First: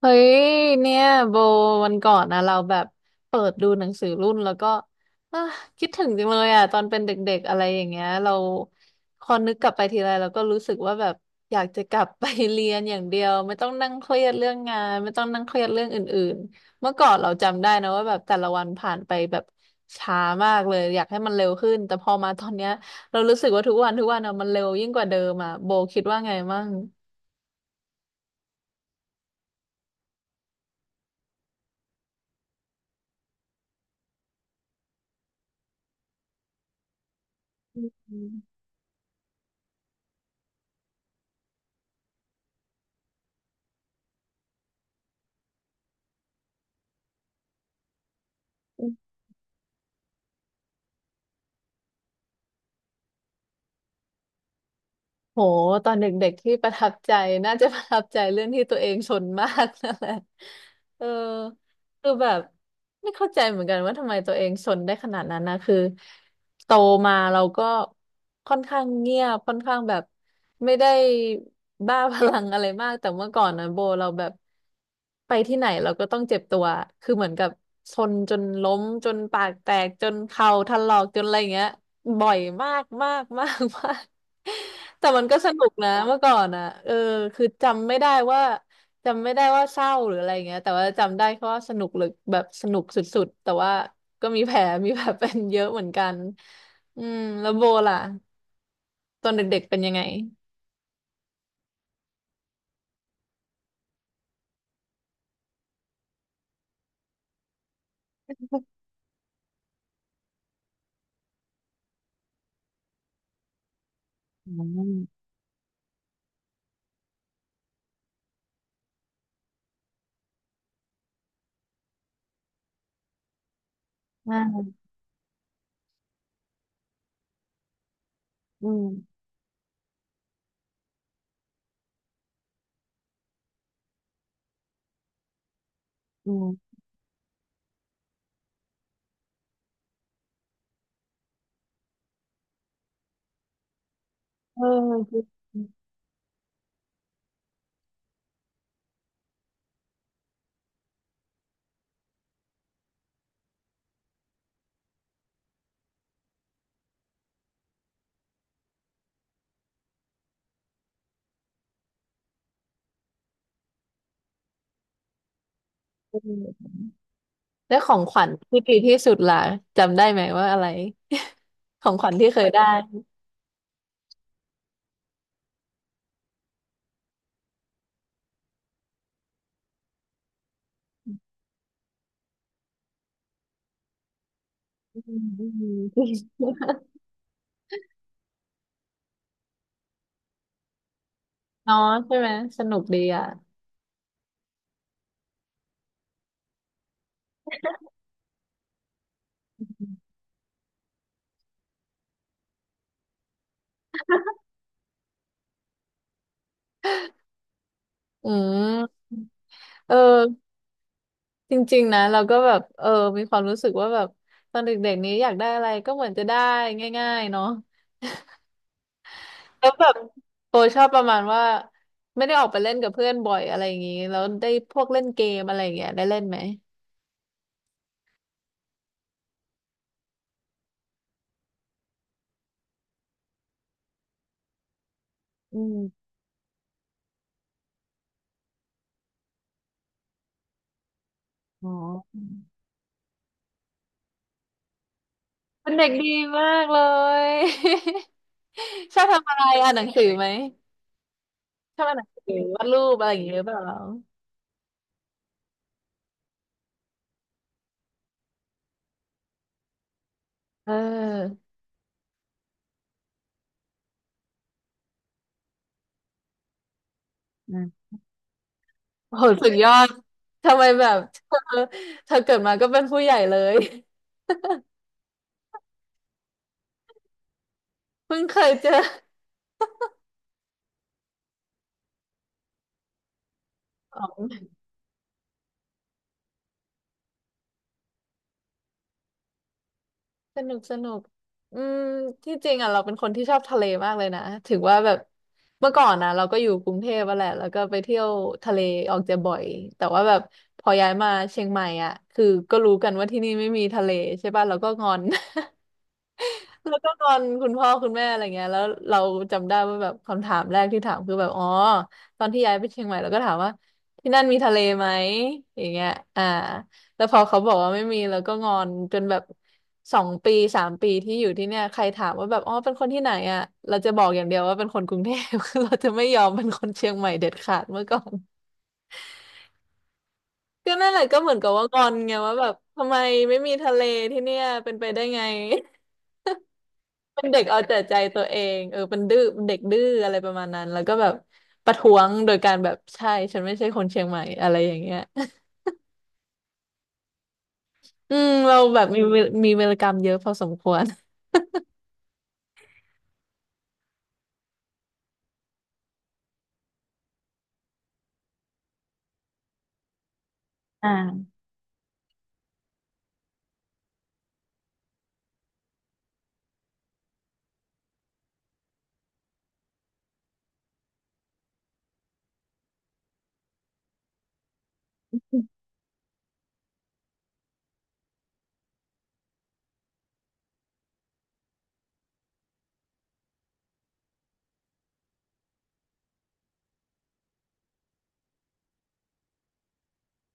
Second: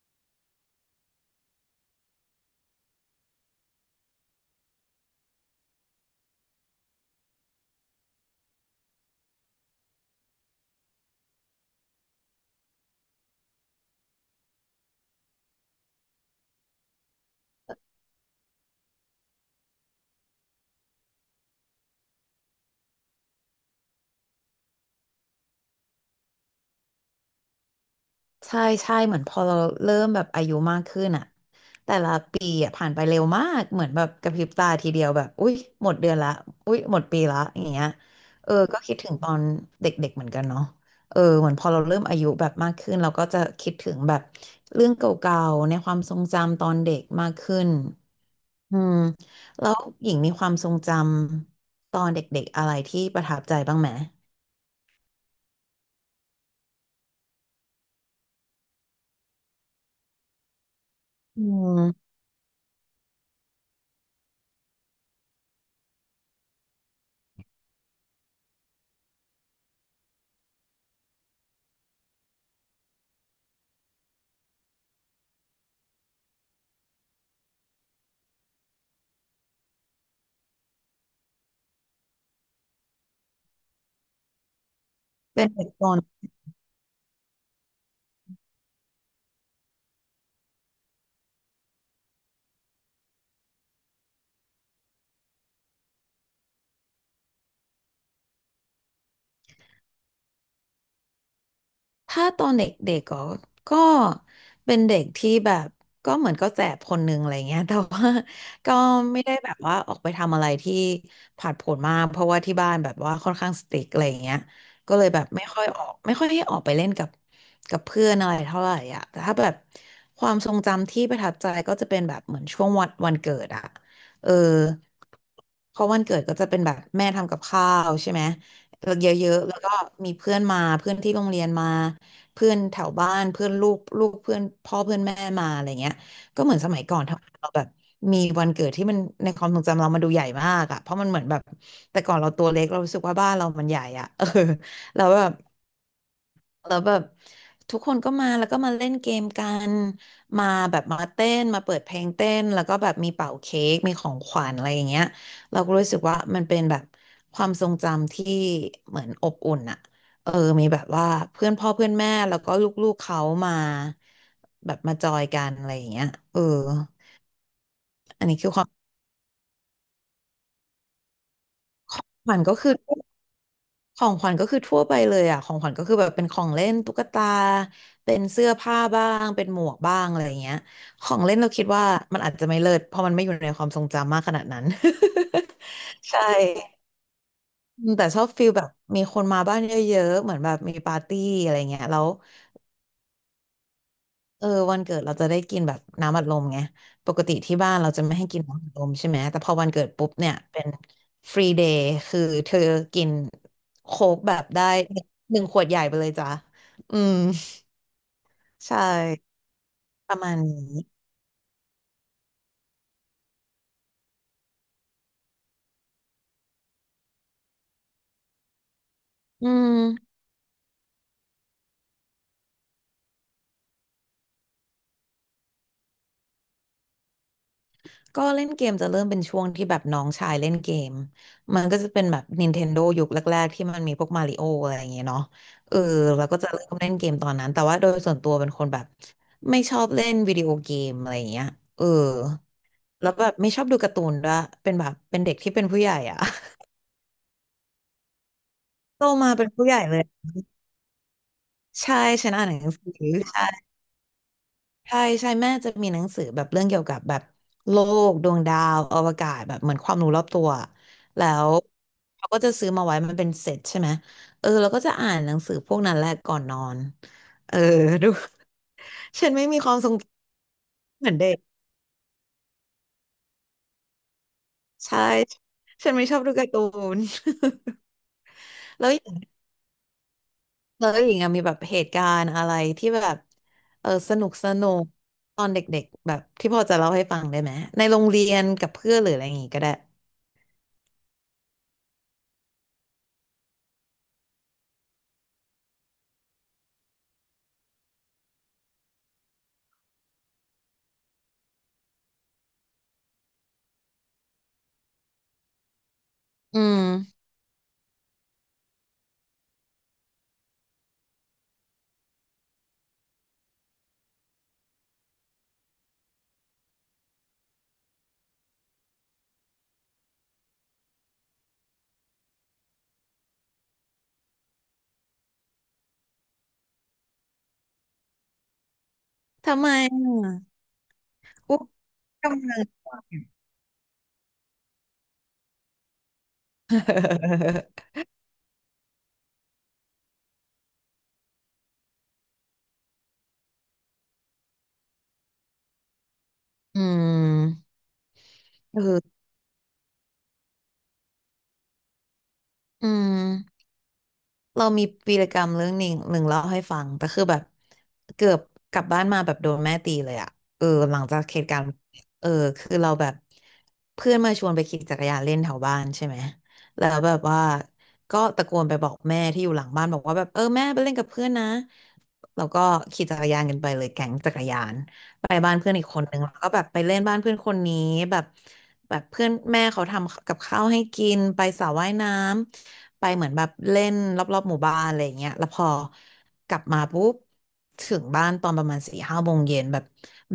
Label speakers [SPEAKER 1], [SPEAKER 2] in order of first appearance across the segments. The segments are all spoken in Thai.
[SPEAKER 1] เฮ้ยเนี่ยโบวันก่อนนะเราแบบเปิดดูหนังสือรุ่นแล้วก็อ่ะคิดถึงจังเลยอ่ะตอนเป็นเด็กๆอะไรอย่างเงี้ยเราพอนึกกลับไปทีไรเราก็รู้สึกว่าแบบอยากจะกลับไป เรียนอย่างเดียวไม่ต้องนั่งเครียดเรื่องงานไม่ต้องนั่งเครียดเรื่องอื่นๆเมื่อก่อนเราจำได้นะว่าแบบแต่ละวันผ่านไปแบบช้ามากเลยอยากให้มันเร็วขึ้นแต่พอมาตอนเนี้ยเรารู้สึกว่าทุกวันอะมันเร็วยิ่งกว่าเดิมอ่ะโบคิดว่าไงมั่ง
[SPEAKER 2] ใช่ใช่เหมือนพอเราเริ่มแบบอายุมากขึ้นอะแต่ละปีอะผ่านไปเร็วมากเหมือนแบบกระพริบตาทีเดียวแบบอุ๊ยหมดเดือนละอุ๊ยหมดปีละอย่าง
[SPEAKER 1] อื
[SPEAKER 2] เงี้ยเออ
[SPEAKER 1] ม
[SPEAKER 2] ก็คิดถึงตอนเด็กๆเหมือนกันเนาะเออเหมือนพอเราเริ่มอายุแบบมากขึ้นเราก็จะคิดถึงแบบเรื่องเก่าๆในความทรงจำตอนเด็กมากขึ้นอืมแล้วหญิงมีความทรงจำตอนเด็กๆอะไรที่ประทับใจบ้างไหม
[SPEAKER 1] โหตอนเด็กๆที่ประทับใจน่าจะประทับใจเรื่องที่ตัวเองชนมากนั่นแหละ เออ
[SPEAKER 2] อื
[SPEAKER 1] คือ
[SPEAKER 2] ม
[SPEAKER 1] แบบไม่เข้าใจเหมือนกันว่าทำไมตัวเองชนได้ขนาดนั้นนะคือโตมาเราก็ค่อนข้างเงียบค่อนข้างแบบไม่ได้บ้าพลังอะไรมากแต่เมื่อก่อนนะโบเราแบบไปที่ไหนเราก็ต้องเจ็บตัวคือเหมือนกับชนจนล้มจนปากแตกจนเข่าถลอกจนอะไรอย่างเงี้ยบ่อยมากมากมากมาก แต่มันก็
[SPEAKER 2] เป็น
[SPEAKER 1] ส
[SPEAKER 2] เด็
[SPEAKER 1] นุ
[SPEAKER 2] ก
[SPEAKER 1] ก
[SPEAKER 2] ตอ
[SPEAKER 1] นะ
[SPEAKER 2] น
[SPEAKER 1] เมื่อก่อนอ่ะเออคือจำไม่ได้ว่าเศร้าหรืออะไรเงี้ยแต่ว่าจำได้แค่ว่าสนุกหรือแบบสนุกสุดๆแต่ว่าก็มีแผลมีแผลเป็นเยอะเหมือนกันอืมแล้วโบล่ะตอนเด็กๆเป็นยังไง
[SPEAKER 2] ถ้าตอนเด็กๆก็เป็นเด็กที่แบบก็เหมือนก็แสบคนหนึ่งอะไรเงี้ยแต่ว่า ก็ไม่ได้แบบว่าออกไปทำอะไรที่ผาดโผนมากเพราะว่าที่บ้านแบบว่าค่อนข้างสตริกอะไรเงี้ย
[SPEAKER 1] อื
[SPEAKER 2] ก็เลยแบ
[SPEAKER 1] ม
[SPEAKER 2] บไม่ค่อยออกไม่ค่อยให้ออกไปเล่นกับเพื่อนอะไรเท่าไหร่อ่ะแต่ถ้าแบบความทรงจำที่ประทับใจก็จะเป็นแบบเหมือนช่วงวันวันเกิดอ่ะเออ
[SPEAKER 1] อ่า
[SPEAKER 2] เพราะวันเกิดก็จะเป็นแบบแม่ทำกับข้าวใช่ไหม
[SPEAKER 1] อื
[SPEAKER 2] เย
[SPEAKER 1] ม
[SPEAKER 2] อะๆแล้วก็มีเพื่อนมาเพื่อนที่โรงเรียนมา เพื่อนแถวบ้านเพื่อนลูกลูกเพื่อนพ่อเพื่อนแม่มาอะไรเงี้ย
[SPEAKER 1] อื
[SPEAKER 2] ก็เหมือนส
[SPEAKER 1] ม
[SPEAKER 2] มัยก่อนทำเราแบบมีวันเกิดที่มันในความทรงจำเรามันดูใหญ่มากอะเพราะมันเหมือนแบบแต่ก่อนเราตัวเล็กเรารู้สึกว่าบ้านเรามันใหญ่อะ เออ
[SPEAKER 1] เออ
[SPEAKER 2] แล้ว
[SPEAKER 1] คือ
[SPEAKER 2] แบบ แล้วแบบทุกคนก็มาแล้วก็มาเล่นเกมกันมาแบบมาเต้นมาเปิดเพลงเต้นแล้วก็แบบมีเป่าเค้กมีของขวัญอะไรอย่างเงี้ยเราก็รู้สึกว่ามันเป็นแบบความทรงจำที่เหมือนอบอุ่นอะเออมีแบบว่าเพื่อนพ่อเพื่อนแม่แล้วก็ลูกๆเขามาแบบมาจอยกันอะไรอย่างเงี้ยเออ
[SPEAKER 1] แล้วของขวั
[SPEAKER 2] อัน
[SPEAKER 1] ญ
[SPEAKER 2] นี้คือ
[SPEAKER 1] ที่
[SPEAKER 2] ความ
[SPEAKER 1] ดีที่สุดล่ะจำได้ไหมว่าอะไรของขวัญที่
[SPEAKER 2] ฝั
[SPEAKER 1] เค
[SPEAKER 2] น
[SPEAKER 1] ย
[SPEAKER 2] ก็
[SPEAKER 1] ได้
[SPEAKER 2] คือ ของขวัญก็คือทั่วไปเลยอ่ะของขวัญก็คือแบบเป็นของเล่นตุ๊กตา เป็นเสื้อผ้าบ้าง เป็นหมวกบ้างอะไรอย่างเงี้ยของเล่นเราคิดว่ามันอาจจะไม่เลิศเพราะมันไม่อยู่ในความทรงจำมากขนาดนั้น
[SPEAKER 1] อืมอืมอื
[SPEAKER 2] ใช่
[SPEAKER 1] ม
[SPEAKER 2] แต่ชอบฟีลแบบมีคนมาบ้านเยอะๆ เหมือนแบบมีปาร์ตี้อะไร
[SPEAKER 1] เนาะ
[SPEAKER 2] เงี้ยแล้ว
[SPEAKER 1] ใช่ไหมสนุกดีอ่ะ
[SPEAKER 2] เออวันเกิดเราจะได้กินแบบน้ำอัดลมไงปกติที่บ้านเราจะไม่ให้กินน้ำอัดลมใช่ไหมแต่พอวันเกิดปุ๊บเนี่ยเป็นฟรีเดย์คือเธอกินโค้กแบบได้หนึ่งขวดใหญ่ไปเลยจ้ะอืม
[SPEAKER 1] อื
[SPEAKER 2] ใช่
[SPEAKER 1] มเออ
[SPEAKER 2] ประมาณนี้
[SPEAKER 1] จริงๆนะเราก็แบบเออมีความรู้สึกว่าแบบตอนเด็กๆนี้อยากได้อะไรก็เหมือนจะได้ง่ายๆเนาะ
[SPEAKER 2] อื
[SPEAKER 1] แล้ว
[SPEAKER 2] ม
[SPEAKER 1] แบบโอชอบประมาณว่าไม่ได้ออกไปเล่นกับเพื่อนบ่อยอะไรอย่างนี้แล้วได้พวกเล่นเกมอะไรอย่างเงี้ยได้เล่นไหม
[SPEAKER 2] ก็เล่นเกมจะเริ่มเป็นช่วงที่แบบน้องชายเล่นเกมมันก็จะเป็นแบบ Nintendo ยุคแรกๆที่มันมีพวกมาริโออะไรอย่างเงี้ยเนาะ
[SPEAKER 1] อื
[SPEAKER 2] เออ
[SPEAKER 1] ม
[SPEAKER 2] แล้วก็จะเริ่มเล่นเกมตอนนั้นแต่ว่าโดยส่วนตัวเป็นคนแบบไม่ชอบเล่นวิดีโอเกมอะไรอย่างเงี้ย
[SPEAKER 1] อ๋
[SPEAKER 2] เออ
[SPEAKER 1] อ
[SPEAKER 2] แล้วแบบไม่ชอบดูการ์ตูนด้วยเป็นแบบเป็นเด็กที่เป็น
[SPEAKER 1] เป็น
[SPEAKER 2] ผู้
[SPEAKER 1] เด็
[SPEAKER 2] ให
[SPEAKER 1] ก
[SPEAKER 2] ญ่
[SPEAKER 1] ดี
[SPEAKER 2] อะ
[SPEAKER 1] มากเลย ช
[SPEAKER 2] โต
[SPEAKER 1] อบทำ
[SPEAKER 2] มา
[SPEAKER 1] อะไร
[SPEAKER 2] เป็นผู้
[SPEAKER 1] อ่า
[SPEAKER 2] ให
[SPEAKER 1] นห
[SPEAKER 2] ญ่
[SPEAKER 1] นัง
[SPEAKER 2] เล
[SPEAKER 1] สื
[SPEAKER 2] ย
[SPEAKER 1] อไหมชอบอ่า
[SPEAKER 2] ใช่
[SPEAKER 1] นหนัง
[SPEAKER 2] ฉั
[SPEAKER 1] สื
[SPEAKER 2] น
[SPEAKER 1] อ
[SPEAKER 2] อ่านหนัง
[SPEAKER 1] วาด
[SPEAKER 2] สือ
[SPEAKER 1] รูปอะไรอย่างเงี้ยหรือเปล่า
[SPEAKER 2] ใช่ ใช่ใช่แม่จะมีหนังสือแบบเรื่องเกี่ยวกับแบบโลกดวงดาวอวกาศแบบเหมือนความรู้รอบตัว
[SPEAKER 1] เ
[SPEAKER 2] แล้
[SPEAKER 1] ออ
[SPEAKER 2] วเขาก็จะซื้อมาไว้มันเป็นเซตใช่ไหมเออเราก็จะอ่านหนังสือพวกนั้นแหละก่อนนอนเออดู
[SPEAKER 1] โห
[SPEAKER 2] ฉันไม่
[SPEAKER 1] สุด
[SPEAKER 2] มี
[SPEAKER 1] ย
[SPEAKER 2] ค
[SPEAKER 1] อ
[SPEAKER 2] วามท
[SPEAKER 1] ด
[SPEAKER 2] รงจ
[SPEAKER 1] ทำไมแบบ
[SPEAKER 2] ำเหมือนเด็ก
[SPEAKER 1] เธอเธอเกิดมาก็เป็นผู้ใหญ่เลย
[SPEAKER 2] ใช่ฉันไม่ชอบดูการ์ตูน
[SPEAKER 1] เพิ่งเคยเจอ
[SPEAKER 2] แล้วอย่างแล้วอย่างอะมีแบบเหตุการณ์อะไรที่แบบเออ
[SPEAKER 1] อ๋
[SPEAKER 2] สนุก
[SPEAKER 1] อ
[SPEAKER 2] สนุกตอนเด็กๆแบบที่พอจะเล่าให้ฟังได้ไหมในโรงเรียนกับเพื่อนหรืออะไรอย่างงี้ก็ได้
[SPEAKER 1] สนุกสนุกอืมที่จริงอ่ะเราเป็นคนที่ชอบทะเลมากเลยนะถึงว่าแบบเมื่อก่อนนะเราก็อยู่กรุงเทพอะแหละแล้วก็ไปเที่ยวทะเลออกจะบ่อยแต่ว่าแบบพอย้ายมาเชียงใหม่อ่ะคือก็รู้กันว่าที่นี่ไม่มีทะเลใช่ป่ะเราก็งอน
[SPEAKER 2] อื
[SPEAKER 1] แล้ว
[SPEAKER 2] ม
[SPEAKER 1] ก็งอนคุณพ่อคุณแม่อะไรเงี้ยแล้วเราจำได้ว่าแบบคำถามแรกที่ถามคือแบบอ๋อตอนที่ย้ายไปเชียงใหม่เราก็ถามว่าที่นั่นมีทะเลไหมอย่างเงี้ยอ่า แล้วพอเขาบอกว่าไม่มีแล้วก็งอนจนแบบสองปีสามปีที่อยู่ที่เนี่ยใครถามว่าแบบอ๋อเป็นคนที่ไหนอ่ะเราจะบอกอย่างเดียวว่าเป็นคนกรุงเทพ เราจะไม่ยอมเป็นคนเชียงใหม่เด็ดขาดเมื่อก่อน
[SPEAKER 2] ทำไมอะ
[SPEAKER 1] ก็นั่นแหละก็เหมือนกับ
[SPEAKER 2] อุ๊บ
[SPEAKER 1] ว่างอนไงว่า
[SPEAKER 2] กำ
[SPEAKER 1] แบบ
[SPEAKER 2] เนิด
[SPEAKER 1] ทำไมไม่มีทะเลที่เนี่ยเป็นไปได้ไง เป็นเด็กเอาแต่ใจ ตัวเองเออเป็นดื้อเป็นเด็กดื้ออะไรประมาณนั้นแล้วก็แบบประท้วงโดยการแบบใช่ฉันไม่ใช่คนเชียงใหม่อะไรอย่างเงี้ย
[SPEAKER 2] อืม
[SPEAKER 1] อืมเรา
[SPEAKER 2] เอ
[SPEAKER 1] แบบมี
[SPEAKER 2] อ
[SPEAKER 1] มีเวรกรรมเยอะพอสมควร
[SPEAKER 2] อืมเรามีวีรกรรมเรื่องหนึ่งเล่าให้ฟังแต่คือแบบเกือบกลับบ้านมาแบบโดนแม่ตีเลยอะเออ
[SPEAKER 1] อ่
[SPEAKER 2] หลังจากเห
[SPEAKER 1] า
[SPEAKER 2] ตุการณ์เออคือเราแบบเพื่อนมาชวนไปขี่จักรยานเล่นแถวบ้านใช่ไหมแล้วแบบว่าก็ตะโกนไปบอกแม่ที่อยู่หลังบ้านบอกว่าแบบเออแม่ไปเล่นกับเพื่อนนะแล้วก็ขี่จักรยานกันไปเลยแก๊งจักรยานไปบ้านเพื่อนอีกคนนึงแล้วก็แบบไปเล่นบ้านเพื่อนคนนี้แบบ แบบเพื่อนแม่เขาทำกับข้าวให้กินไปสระว่ายน้ำไปเหมือนแบบเล่นรอบๆหมู่บ้านอะไรอย่างเงี้ยแล้วพอกลับมาปุ๊บถึงบ้านตอนประมาณสี่ห้าโมงเย็นแบบ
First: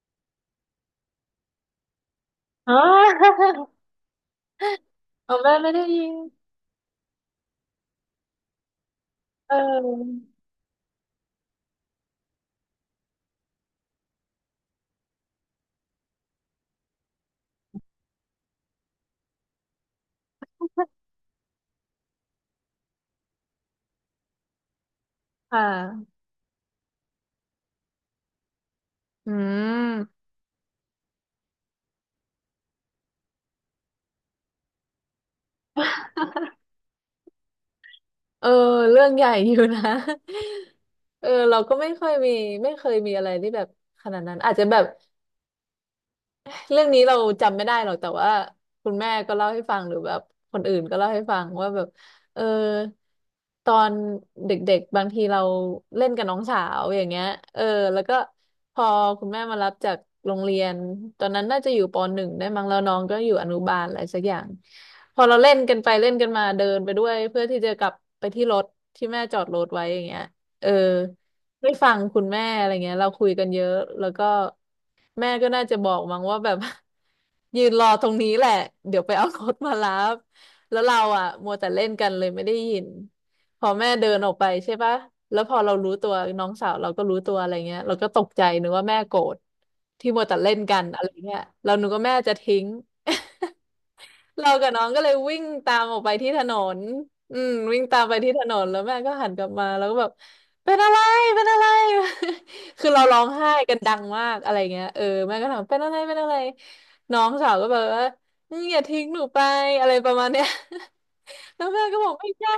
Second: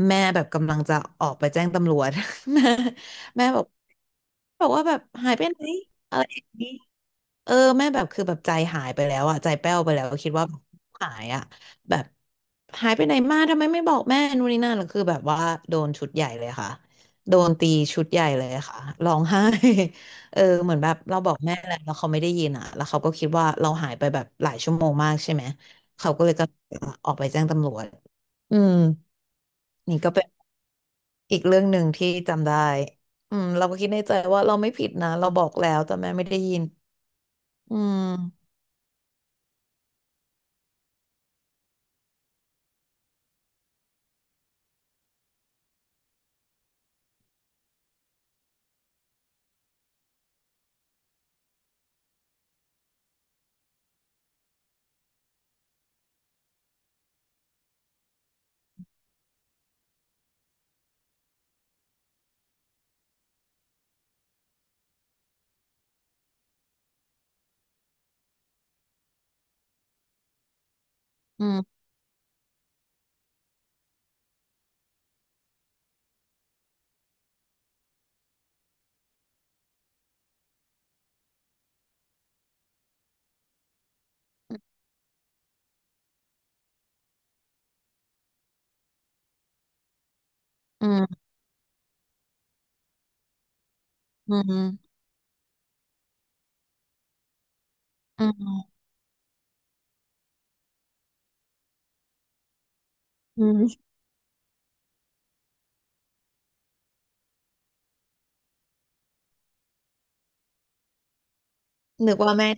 [SPEAKER 2] แม่แบบกำลังจะออกไปแจ้งตำรวจ แม่
[SPEAKER 1] อ๋อ
[SPEAKER 2] แม่บอก บอกว่าแบบหาย
[SPEAKER 1] เอา
[SPEAKER 2] ไป
[SPEAKER 1] แม่
[SPEAKER 2] ไหน
[SPEAKER 1] ไม่ได้ยิน
[SPEAKER 2] อะไรอย่างนี้ เออแม่แบบคือแบบใจหายไปแล้วอ่ะใจ
[SPEAKER 1] เ
[SPEAKER 2] แป้วไปแล้ว
[SPEAKER 1] ออ
[SPEAKER 2] คิดว่าหายอ่ะแบบหายไปไหนมาทำไมไม่บอกแม่นู่นนี่นั่นแล้วคือแบบว่าโดนชุดใหญ่เลยค่ะโดนตีชุดใหญ่เลยค่ะร้องไห้ เออเหมือนแบบเราบอกแม่แล้วเขาไม่ได้ยินอ่ะแล้วเขาก็คิดว่าเราหายไปแบบหลายชั่วโมงมากใช่ไหม
[SPEAKER 1] ค่
[SPEAKER 2] เขา
[SPEAKER 1] ะ
[SPEAKER 2] ก็เลยก็ออกไปแจ้งตำรวจอืม
[SPEAKER 1] อื
[SPEAKER 2] นี่ก็เป็
[SPEAKER 1] ม
[SPEAKER 2] นอีกเรื่องหนึ่งที่จำได้อืมเราก็คิดในใจว่าเราไม่ผิดนะเราบอกแล้วแต่แม่ไม่ได้ยินอื
[SPEAKER 1] เออ
[SPEAKER 2] ม
[SPEAKER 1] เรื่องใหญ่อยู่นะ เออ เราก็ไม่ค่อยมีไม่เคยมีอะไรที่แบบขนาดนั้นอาจจะแบบ เรื่องนี้เราจำไม่ได้หรอกแต่ว่าคุณแม่ก็เล่าให้ฟังหรือแบบคนอื่นก็เล่าให้ฟังว่าแบบเออตอนเด็กๆบางทีเราเล่นกับน้องสาวอย่างเงี้ยเออแล้วก็พอคุณแม่มารับจากโรงเรียนตอนนั้นน่าจะอยู่ปหนึ่งได้มั้งแล้วน้องก็อยู่อนุบาลอะไรสักอย่างพอเราเล่นกันไปเล่นกันมาเดินไปด้วยเพื่อที่จะกลับไปที่รถที่แม่จอดรถไว้อย่างเงี้ยเออ
[SPEAKER 2] อื
[SPEAKER 1] ไม่
[SPEAKER 2] ม
[SPEAKER 1] ฟังคุณแม่อะไรเงี้ยเราคุยกันเยอะแล้วก็แม่ก็น่าจะบอกมั้งว่าแบบ ยืนรอตรงนี้แหละเดี๋ยวไปเอารถมารับแล้วเราอ่ะมัวแต่เล่นกันเลยไม่ได้ยินพอแม่เดินออกไปใช่ปะแล้วพอเรารู้ตัวน้องสาวเราก็รู้ตัวอะไรเงี้ยเราก็ตกใจนึกว่าแม่โกรธที่มัวแต่เล่นกั
[SPEAKER 2] อื
[SPEAKER 1] นอะไร
[SPEAKER 2] ม
[SPEAKER 1] เงี้ยเรานึกว่าแม่จะทิ้ง
[SPEAKER 2] อื
[SPEAKER 1] เรากับน้อง
[SPEAKER 2] ม
[SPEAKER 1] ก็เลยวิ่งตามออกไปที่ถนนวิ่งตามไป
[SPEAKER 2] อื
[SPEAKER 1] ที่ถ
[SPEAKER 2] ม
[SPEAKER 1] นนแล้วแม่ก็หันกลับมาแล้วก็แบบเป็นอะไรเป็นอะไร คือเราร้อง
[SPEAKER 2] อื
[SPEAKER 1] ไห้กัน
[SPEAKER 2] ม
[SPEAKER 1] ดังมากอะไรเงี้ยเออแม่ก็ถามเป็นอะไรเป็นอะไรน้องสาวก็แบบว่าอย่าทิ้งหนูไปอะไรประมาณเนี้ย แล้วแม่ก็บอ
[SPEAKER 2] นึ
[SPEAKER 1] ก
[SPEAKER 2] ก
[SPEAKER 1] ไม่
[SPEAKER 2] ว่าแม่
[SPEAKER 1] ใช่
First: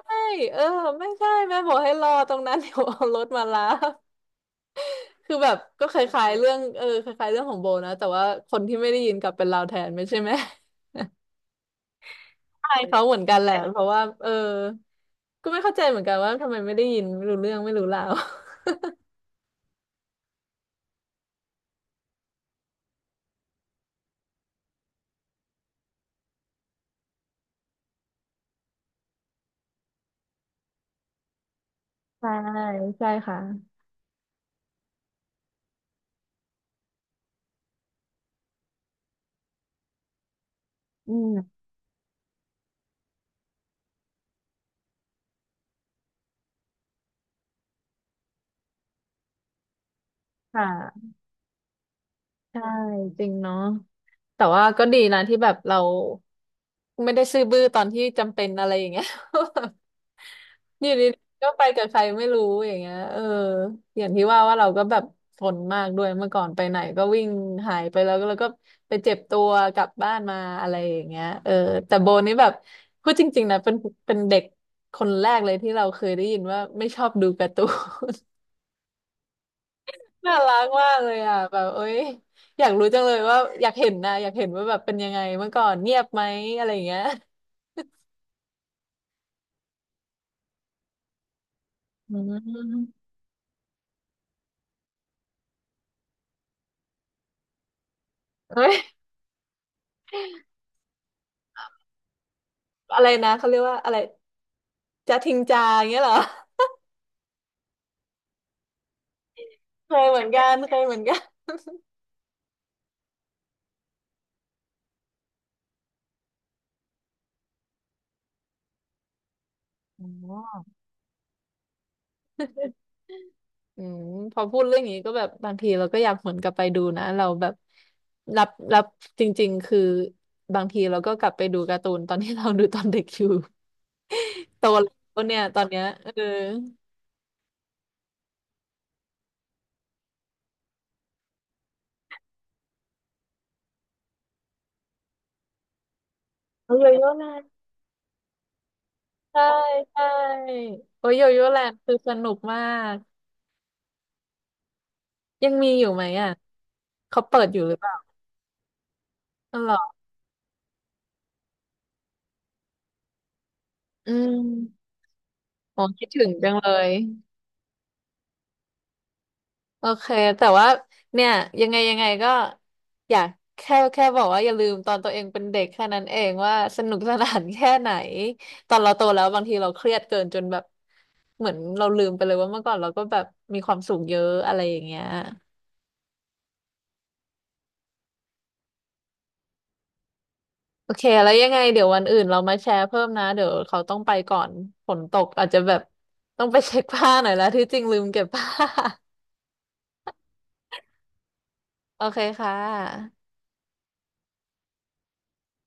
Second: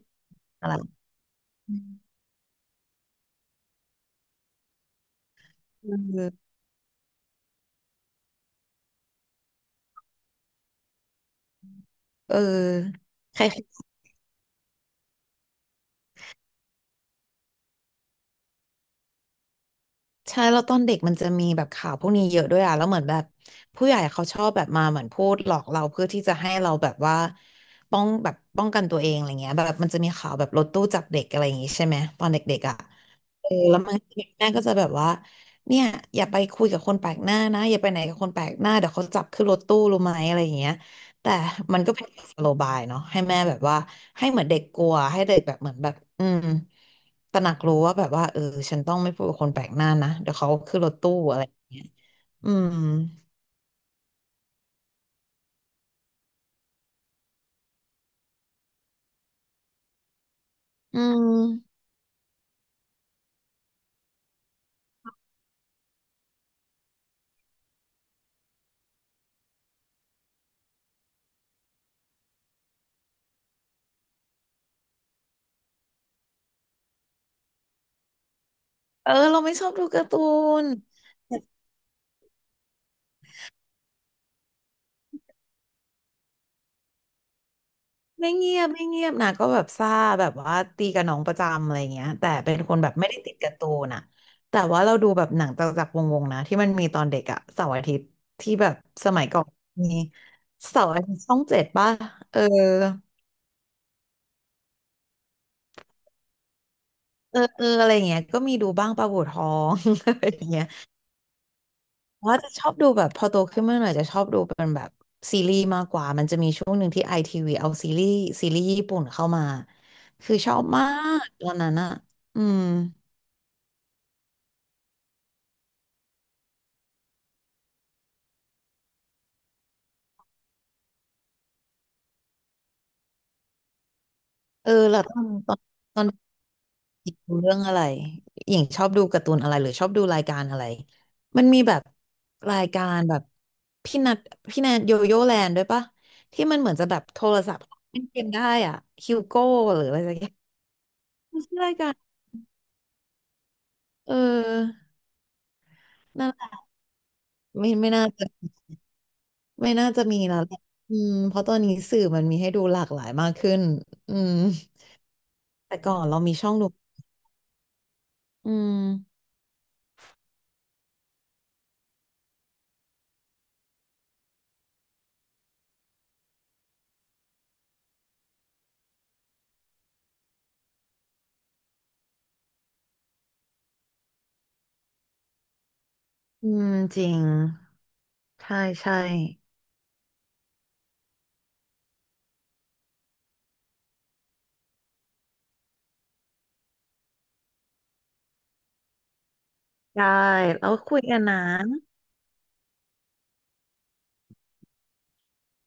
[SPEAKER 1] เออ
[SPEAKER 2] อะไร
[SPEAKER 1] ไม่ใช่แม่บ
[SPEAKER 2] อื
[SPEAKER 1] อก
[SPEAKER 2] ม
[SPEAKER 1] ให้รอตรงนั้น เดี๋ยวเอารถมารับคือแบบก็
[SPEAKER 2] เอ
[SPEAKER 1] คล้ายๆ
[SPEAKER 2] อ
[SPEAKER 1] เรื่องเออคล้ายๆเรื่องของโบนะแต่ว่าคนที่ไม่ได้ยินกลับเป็นเราแทนไม่ใช่ไหม
[SPEAKER 2] เออ
[SPEAKER 1] ใช่เขาเหมือนกั
[SPEAKER 2] ใค
[SPEAKER 1] น
[SPEAKER 2] ร
[SPEAKER 1] แหละเพราะว่าเออก็ไม่เข้าใจเหมือนกันว่าทำไมไม่ได้ยินไม่รู้เรื่องไม่รู้ราว
[SPEAKER 2] ใช่แล้วตอนเด็กมันจะมีแบบข่าวพวกนี้เยอะด้วยอ่ะแล้วเหมือนแบบผู้ใหญ่เขาชอบแบบมาเหมือนพูดหลอกเราเพื่อที่จะให้เราแบบว่าป้องกันตัวเองอะไรเงี้ยแบบมันจะมีข่าวแบบรถตู้จับเด็กอะไรอย่างงี้ใช่ไหมตอ
[SPEAKER 1] ใช่
[SPEAKER 2] นเด็กๆอ่ะ
[SPEAKER 1] ใช่ค่ะ
[SPEAKER 2] เออแล้วมันแม่ก็จะแบบว่าเนี่ยอย่าไปคุยกับคนแปลกหน้านะอย่าไปไหนกับคนแปลกหน้าเดี๋ยวเขาจับขึ้นรถตู้รู้ไหมอะไรอย่างเงี้ย
[SPEAKER 1] อื
[SPEAKER 2] แต่
[SPEAKER 1] ม
[SPEAKER 2] มันก็เป็นสโลบายเนาะให้แม่แบบว่าให้เหมือนเด็กกลัวให้เด็กแบบเหมือนแบบอืมตระหนักรู้ว่าแบบว่าเออฉันต้องไม่พูดกับคนแปลกหน้านะเดี๋ยวเขา
[SPEAKER 1] ค่ะ
[SPEAKER 2] ขึ้นรถตู้อะไรอย่างเงี้ยอื
[SPEAKER 1] ใช่
[SPEAKER 2] ม
[SPEAKER 1] จริงเนาะแต่ว่าก็ดีนะที่แบบเราไม่ได้ซื่อบื้อตอนที่จำเป็นอะไรอย่างเงี้ย อยู่
[SPEAKER 2] อื
[SPEAKER 1] ดีๆก็ไป
[SPEAKER 2] ม
[SPEAKER 1] กับใครไม่รู้อย่างเงี้ยเอออย่างที่ว่าว่าเราก็แบบทนมากด้วยเมื่อก่อนไปไหนก็วิ่งหายไปแล้วก็ไปเจ็บตัวกลับบ้านมาอะไรอย่างเงี้ยเออแต่โบนี่แบบพูดจริงๆนะเป็นเด็กคนแรกเลยที่เราเคยได้ยินว่าไม่ชอบดูการ์ตู
[SPEAKER 2] เออเราไม่ชอบดูการ์ตู
[SPEAKER 1] น น่ารัก
[SPEAKER 2] น
[SPEAKER 1] มากเลยอ่ะแบบเอ้ยอยากรู้จังเลยว่าอยากเห็นนะอยากเห็นว่าแบบเป็นยังไงเมื่อก่อนเงียบไหมอะไรอย่างเงี้ย
[SPEAKER 2] ไม่เงียบไม่เงียบนะก็แบบซ่าแบบว่าตีกับน้องประจำอะไรเงี้ย
[SPEAKER 1] อื
[SPEAKER 2] แต่เป็นคนแบบ
[SPEAKER 1] ม
[SPEAKER 2] ไม่ได้ติดการ์ตูนอะแต่ว่าเราดูแบบหนังจักรวงศ์ๆนะที่มันมีตอนเด็กอะเสาร์อาทิตย์ ที่
[SPEAKER 1] เอ้
[SPEAKER 2] แบ
[SPEAKER 1] ย
[SPEAKER 2] บสมัยก่อนมีเสาร์อาทิตย์ช่องเจ็ดป่ะเออ
[SPEAKER 1] อะไรนะเขาเรียกว่าอะไรจะทิ้งจาอย่างเงี้ยเหรอ
[SPEAKER 2] เออเอออะไรเงี้ยก็มีดูบ้างปลาบู่ทอง
[SPEAKER 1] เคย
[SPEAKER 2] อะ
[SPEAKER 1] เหมื
[SPEAKER 2] ไร
[SPEAKER 1] อน
[SPEAKER 2] อย่า
[SPEAKER 1] กั
[SPEAKER 2] ง
[SPEAKER 1] น
[SPEAKER 2] เงี้ย
[SPEAKER 1] เคยเหมือนกัน
[SPEAKER 2] ว่าจะชอบดูแบบพอโตขึ้นมาหน่อยจะชอบดูเป็นแบบซีรีส์มากกว่ามันจะมีช่วงหนึ่งที่ไอทีวีเอาซีรีส์ญี่ปุ่นเข้ามา
[SPEAKER 1] อ๋
[SPEAKER 2] คือชอบ
[SPEAKER 1] อ
[SPEAKER 2] มากตอนนั้นอะอืม
[SPEAKER 1] อืมพอพูดเรื่องนี้ก็แบบบางทีเราก็อยากหวนกลับไปดูนะเราแบบรับจริงๆคือบางทีเราก็กลับไปดูการ์ตูนตอนที่เราดูตอนเด็กอยู่โต
[SPEAKER 2] เออ
[SPEAKER 1] แล้
[SPEAKER 2] แล้ว
[SPEAKER 1] วเนี่ยตอนเนี้ย
[SPEAKER 2] ตอ
[SPEAKER 1] เอ
[SPEAKER 2] น
[SPEAKER 1] อ
[SPEAKER 2] ดูเรื่องอะไรอย่างชอบดูการ์ตูนอะไรหรือชอบดูรายการอะไรมันมีแบบรายการแบบพี่นัทพี่แนทโยโย่แลนด์ด้วยปะที่มันเหมื
[SPEAKER 1] โอ้
[SPEAKER 2] อน
[SPEAKER 1] โย
[SPEAKER 2] จะแบบ
[SPEAKER 1] โย่
[SPEAKER 2] โท
[SPEAKER 1] แล
[SPEAKER 2] ร
[SPEAKER 1] นด์
[SPEAKER 2] ศัพท์เล่นเกมได้อ่ะฮิวโก้
[SPEAKER 1] ใช่
[SPEAKER 2] หรืออะไร
[SPEAKER 1] ใช่
[SPEAKER 2] สักอย่าง
[SPEAKER 1] โอ้ยโย
[SPEAKER 2] มัน
[SPEAKER 1] โย่
[SPEAKER 2] ชื่
[SPEAKER 1] แล
[SPEAKER 2] อ
[SPEAKER 1] น
[SPEAKER 2] ราย
[SPEAKER 1] ด์
[SPEAKER 2] กา
[SPEAKER 1] คื
[SPEAKER 2] ร
[SPEAKER 1] อสนุกมาก
[SPEAKER 2] เออ
[SPEAKER 1] ยังมีอยู่ไหม
[SPEAKER 2] นั่
[SPEAKER 1] อ่ะ
[SPEAKER 2] นแหละ
[SPEAKER 1] เขาเปิดอยู่
[SPEAKER 2] ไม่
[SPEAKER 1] หรือเป
[SPEAKER 2] ไม่
[SPEAKER 1] ล่า
[SPEAKER 2] น่าจะ
[SPEAKER 1] อ๋อเหร
[SPEAKER 2] ไม่
[SPEAKER 1] อ
[SPEAKER 2] น่าจะมีแล้วแหละอืมเพราะตอนนี้สื่อมันมีให้ดูหลากหลายมากขึ้น
[SPEAKER 1] อื
[SPEAKER 2] อืม
[SPEAKER 1] ม
[SPEAKER 2] แต่
[SPEAKER 1] อ๋อ
[SPEAKER 2] ก่อน
[SPEAKER 1] คิด
[SPEAKER 2] เรา
[SPEAKER 1] ถึง
[SPEAKER 2] มีช่
[SPEAKER 1] จั
[SPEAKER 2] อ
[SPEAKER 1] ง
[SPEAKER 2] ง
[SPEAKER 1] เล
[SPEAKER 2] ดู
[SPEAKER 1] ย
[SPEAKER 2] อืม
[SPEAKER 1] โอเคแต่ว่าเนี่ยยังไงยังไงก็อยากแค่บอกว่าอย่าลืมตอนตัวเองเป็นเด็กแค่นั้นเองว่าสนุกสนานแค่ไหนตอนเราโตแล้วบางทีเราเครียดเกินจนแบบเหมือนเราลืมไปเลยว่าเมื่อก่อนเราก็แบบมีความสุขเยอะอะไรอย่างเงี้ย
[SPEAKER 2] อืมจริงใช่ใช่
[SPEAKER 1] โอเคแล้วยังไงเดี๋ยววันอื่นเรามาแชร์เพิ่มนะเดี๋ยวเขาต้องไปก่อนฝนตกอาจจะแบบต้องไปเช็คผ้าหน่อยแล้วที่จริงลืมเก็บผ้า
[SPEAKER 2] ได้แล้วคุยกันนะ
[SPEAKER 1] โอเคค่ะ